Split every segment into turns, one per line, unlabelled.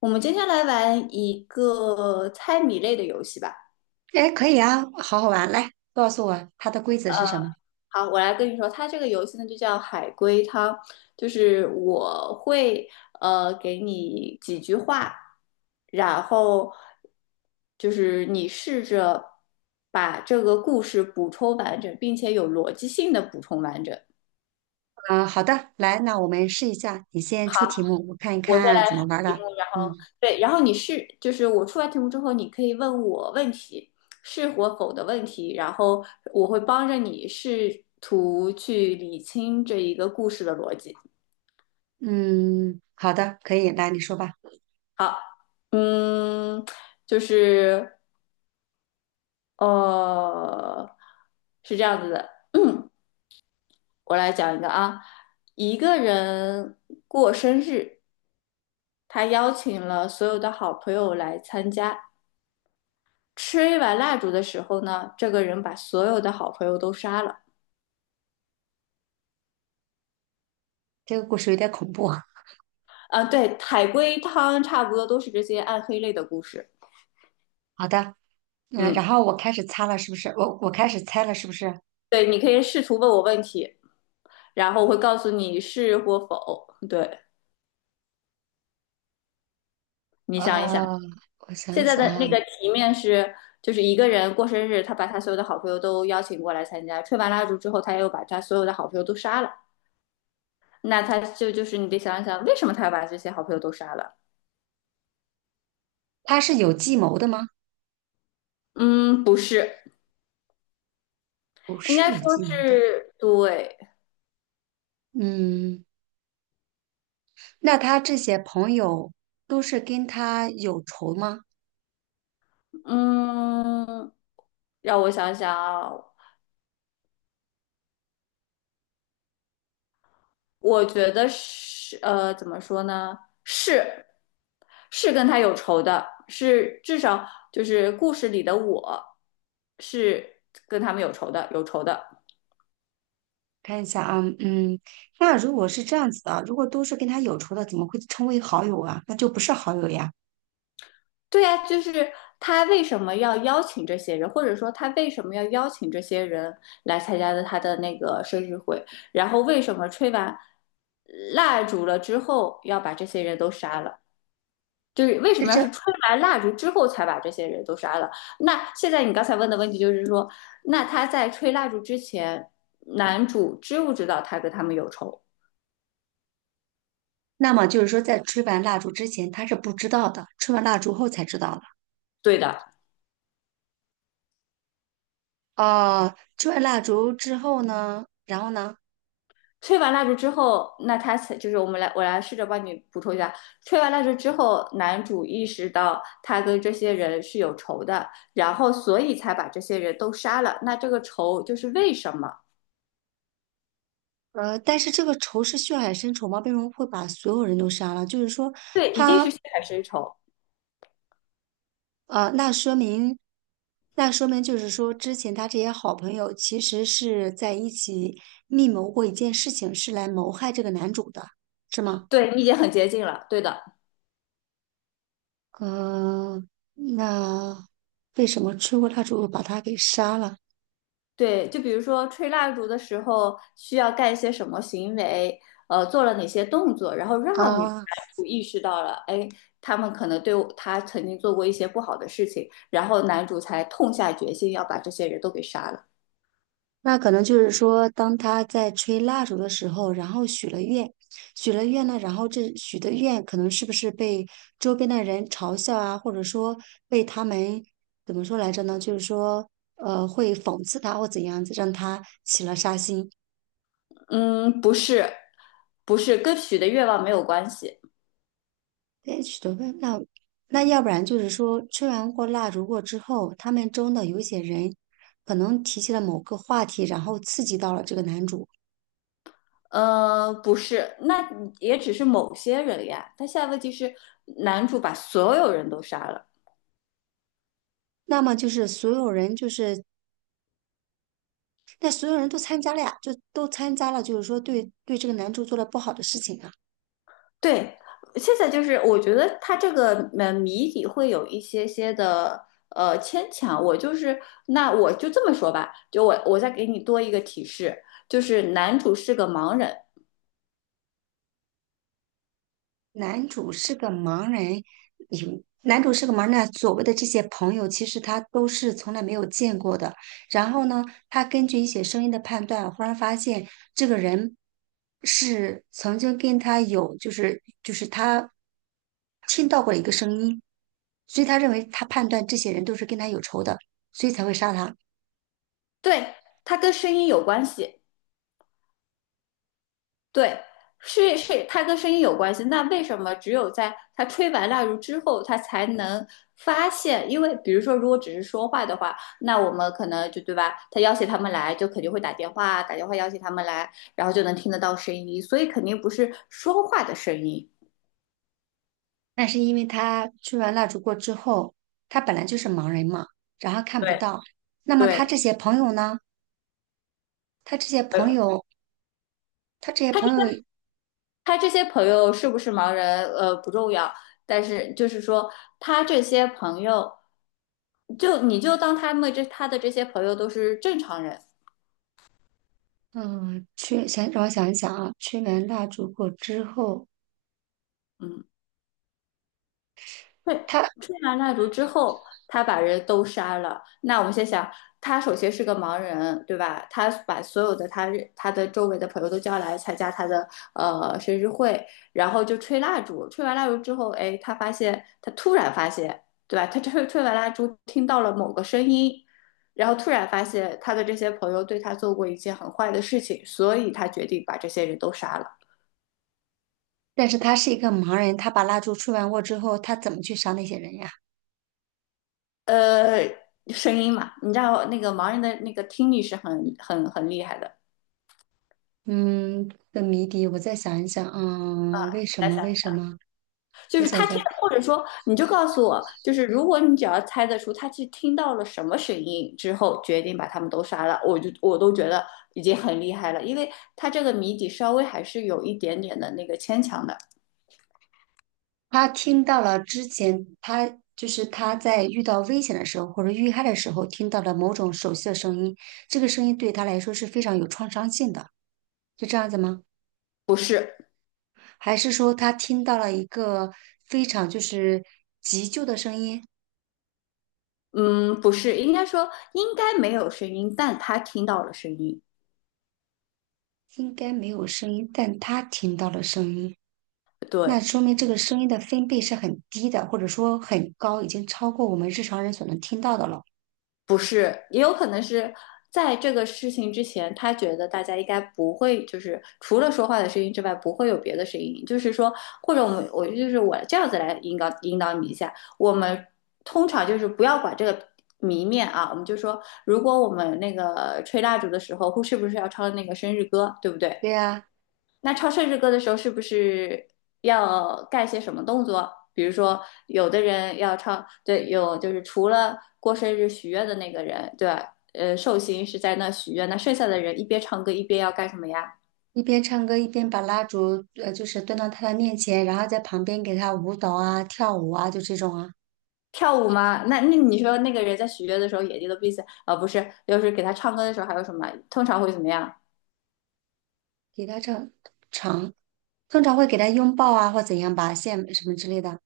我们今天来玩一个猜谜类的游戏吧。
哎，可以啊，好好玩，来告诉我它的规则是什么？
好，我来跟你说，它这个游戏呢就叫海龟汤，就是我会给你几句话，然后就是你试着把这个故事补充完整，并且有逻辑性的补充完整。
嗯、好的，来，那我们试一下，你先
好。
出题目，我看一
我先
看
来
怎
出
么玩儿
题
的。
目，然后
嗯
对，然后就是我出完题目之后，你可以问我问题，是或否的问题，然后我会帮着你试图去理清这一个故事的逻辑。
嗯，好的，可以，来你说吧。
好，嗯，就是呃，是这样子的，我来讲一个啊，一个人过生日，他邀请了所有的好朋友来参加。吹完蜡烛的时候呢，这个人把所有的好朋友都杀了。
这个故事有点恐怖啊。
啊，对，海龟汤差不多都是这些暗黑类的故事。
好的，嗯，然
嗯，
后我开始擦了，是不是？我开始猜了，是不是？
对，你可以试图问我问题，然后我会告诉你是或否。对，你想一想，
呃，我想
现在
想
的那
啊，
个题面是，就是一个人过生日，他把他所有的好朋友都邀请过来参加，吹完蜡烛之后，他又把他所有的好朋友都杀了。那他就是你得想一想，为什么他要把这些好朋友都杀了？
他是有计谋的吗？
嗯，不是，
不
应
是
该
有
说
计谋的。
是对，
嗯，那他这些朋友都是跟他有仇吗？
嗯，让我想想啊，我觉得是，怎么说呢？是，是跟他有仇的，是至少就是故事里的我是跟他们有仇的，有仇的。
看一下啊，嗯，那如果是这样子的，如果都是跟他有仇的，怎么会称为好友啊？那就不是好友呀。
对呀，就是他为什么要邀请这些人，或者说他为什么要邀请这些人来参加的他的那个生日会，然后为什么吹完蜡烛了之后要把这些人都杀了？就是为什
是
么要
这，
是吹完蜡烛之后才把这些人都杀了？那现在你刚才问的问题就是说，那他在吹蜡烛之前，男主知不知道他跟他们有仇？
那么就是说，在吹完蜡烛之前，他是不知道的，吹完蜡烛后才知道的。
对的，
哦、吹完蜡烛之后呢，然后呢，
吹完蜡烛之后，那他才就是我们来，我来试着帮你补充一下，吹完蜡烛之后，男主意识到他跟这些人是有仇的，然后所以才把这些人都杀了。那这个仇就是为什么？
呃，但是这个仇是血海深仇吗？为什么会把所有人都杀了？就是说，
对，一定
他
是血海深仇。
那说明，那说明就是说，之前他这些好朋友其实是在一起密谋过一件事情，是来谋害这个男主的，是吗？
对你已经很接近了，对的。
嗯，那为什么吹过蜡烛又把他给杀了
对，就比如说吹蜡烛的时候需要干一些什么行为，做了哪些动作，然后让女
啊？
男主意识到了，哎，他们可能对我他曾经做过一些不好的事情，然后男主才痛下决心要把这些人都给杀了。
那可能就是说，当他在吹蜡烛的时候，然后许了愿，许了愿呢，然后这许的愿可能是不是被周边的人嘲笑啊，或者说被他们怎么说来着呢？就是说，会讽刺他或怎样子，让他起了杀心。
嗯，不是，不是，跟许的愿望没有关系。
对，许的愿，那那要不然就是说，吹完过蜡烛过之后，他们中的有一些人可能提起了某个话题，然后刺激到了这个男主。
不是，那也只是某些人呀。但现在问题是，男主把所有人都杀了。
那么就是所有人就是那所有人都参加了呀，就都参加了，就是说对对这个男主做了不好的事情啊。
对，现在就是我觉得他这个谜底会有一些些的牵强。我就是那我就这么说吧，就我再给你多一个提示，就是男主是个盲人，
男主是个盲人，有男主是个盲人，啊，所谓的这些朋友，其实他都是从来没有见过的。然后呢，他根据一些声音的判断，忽然发现这个人是曾经跟他有，就是他听到过一个声音，所以他认为他判断这些人都是跟他有仇的，所以才会杀他。
对，他跟声音有关系。对，是是，它跟声音有关系。那为什么只有在他吹完蜡烛之后，他才能发现？因为比如说，如果只是说话的话，那我们可能就对吧？他邀请他们来，就肯定会打电话，打电话邀请他们来，然后就能听得到声音，所以肯定不是说话的声音。
那是因为他吹完蜡烛过之后，他本来就是盲人嘛，然后看不
对，
到。那么他
对，
这些朋友呢？他这些
呃，
朋友，他这些
他
朋
这
友，
他这些朋友是不是盲人？不重要，但是就是说，他这些朋友，就你就当他们这他的这些朋友都是正常人。
嗯，去先让我想一想啊，吹完蜡烛过之后，
嗯，对，
他，
吹完蜡烛之后，他把人都杀了。那我们先想，他首先是个盲人，对吧？他把所有的他的周围的朋友都叫来参加他的生日会，然后就吹蜡烛。吹完蜡烛之后，哎，他发现他突然发现，对吧？他吹完蜡烛，听到了某个声音，然后突然发现他的这些朋友对他做过一件很坏的事情，所以他决定把这些人都杀了。
但是他是一个盲人，他把蜡烛吹完过之后，他怎么去杀那些人呀？
呃，声音嘛，你知道那个盲人的那个听力是很很很厉害的。
嗯，的谜底我再想一想，嗯，为什
来想，
么？为什么？
就
我
是
想
他听，
想，
或者说你就告诉我，就是如果你只要猜得出他去听到了什么声音之后，决定把他们都杀了，我都觉得已经很厉害了，因为他这个谜底稍微还是有一点点的那个牵强的，
他听到了之前他就是他在遇到危险的时候或者遇害的时候听到了某种熟悉的声音，这个声音对他来说是非常有创伤性的，是这样子吗？
不是，
还是说他听到了一个非常就是急救的声音？
嗯，不是，应该说应该没有声音，但他听到了声音，
应该没有声音，但他听到了声音，
对。
那说明这个声音的分贝是很低的，或者说很高，已经超过我们日常人所能听到的了。
不是，也有可能是在这个事情之前，他觉得大家应该不会，就是除了说话的声音之外，不会有别的声音。就是说，或者我们，我就是我这样子来引导引导你一下。我们通常就是不要管这个谜面啊，我们就说，如果我们那个吹蜡烛的时候，会是不是要唱那个生日歌，对不对？
对呀、
那唱生日歌的时候，是不是要干些什么动作？比如说，有的人要唱，对，有就是除了过生日许愿的那个人，对，寿星是在那许愿，那剩下的人一边唱歌一边要干什么呀？
一边唱歌一边把蜡烛呃就是端到他的面前，然后在旁边给他舞蹈啊、跳舞啊，就这种啊，
跳舞吗？那你说那个人在许愿的时候眼睛都闭起来，啊、不是，就是给他唱歌的时候还有什么？通常会怎么样？
给他唱唱，通常会给他拥抱啊或怎样吧，献什么之类的。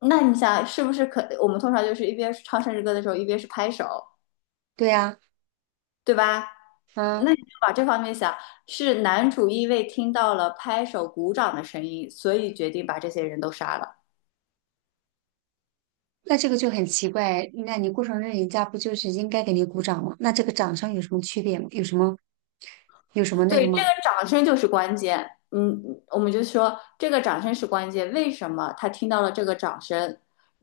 那你想是不是可？我们通常就是一边唱生日歌的时候，一边是拍手，
对啊，
对吧？
嗯，
那你就往这方面想，是男主因为听到了拍手鼓掌的声音，所以决定把这些人都杀了。
那这个就很奇怪，那你过生日人家不就是应该给你鼓掌吗？那这个掌声有什么区别吗？有什么那个
对，这
吗？
个掌声就是关键。嗯，我们就说这个掌声是关键。为什么他听到了这个掌声？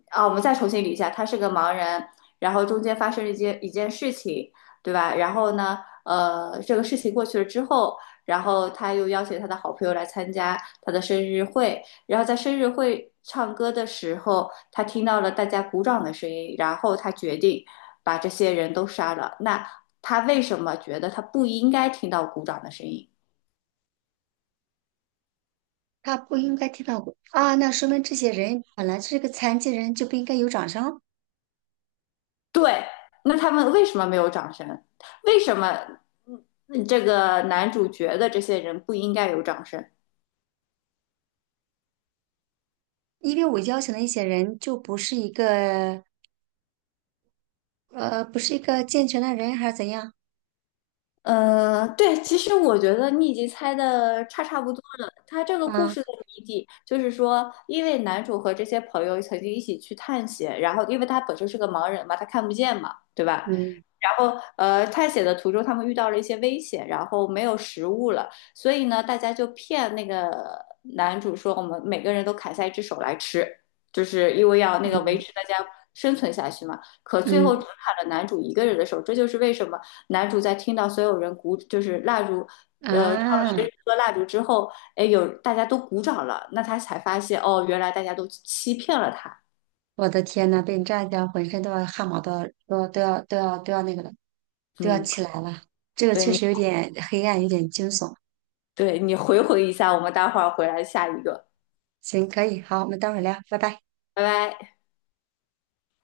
啊，我们再重新捋一下，他是个盲人，然后中间发生了一件一件事情，对吧？然后呢，这个事情过去了之后，然后他又邀请他的好朋友来参加他的生日会，然后在生日会唱歌的时候，他听到了大家鼓掌的声音，然后他决定把这些人都杀了。那他为什么觉得他不应该听到鼓掌的声音？
他不应该听到过啊，那说明这些人本来是个残疾人就不应该有掌声。
对，那他们为什么没有掌声？为什么这个男主角的这些人不应该有掌声？
因为我邀请的一些人就不是一个不是一个健全的人还是怎样？
对，其实我觉得你已经猜的差不多了。他这个故
啊，
事的谜底就是说，因为男主和这些朋友曾经一起去探险，然后因为他本身是个盲人嘛，他看不见嘛，对吧？
嗯
然后探险的途中他们遇到了一些危险，然后没有食物了，所以呢，大家就骗那个男主说，我们每个人都砍下一只手来吃，就是因为要那个维
嗯
持大家生存下去嘛。可最后只
嗯
砍了男主一个人的手，这就是为什么。男主在听到所有人鼓，就是蜡烛，唱了10
啊！
颗蜡烛之后，哎，有大家都鼓掌了，那他才发现，哦，原来大家都欺骗了他。
我的天呐，被你这样一讲，浑身都要汗毛都要都要那个了，都要
嗯，
起来了。这个
对
确
你，
实有点黑暗，有点惊悚。
回回一下，我们待会儿回来下一个，
行，可以，好，我们待会儿聊，拜拜。
拜拜。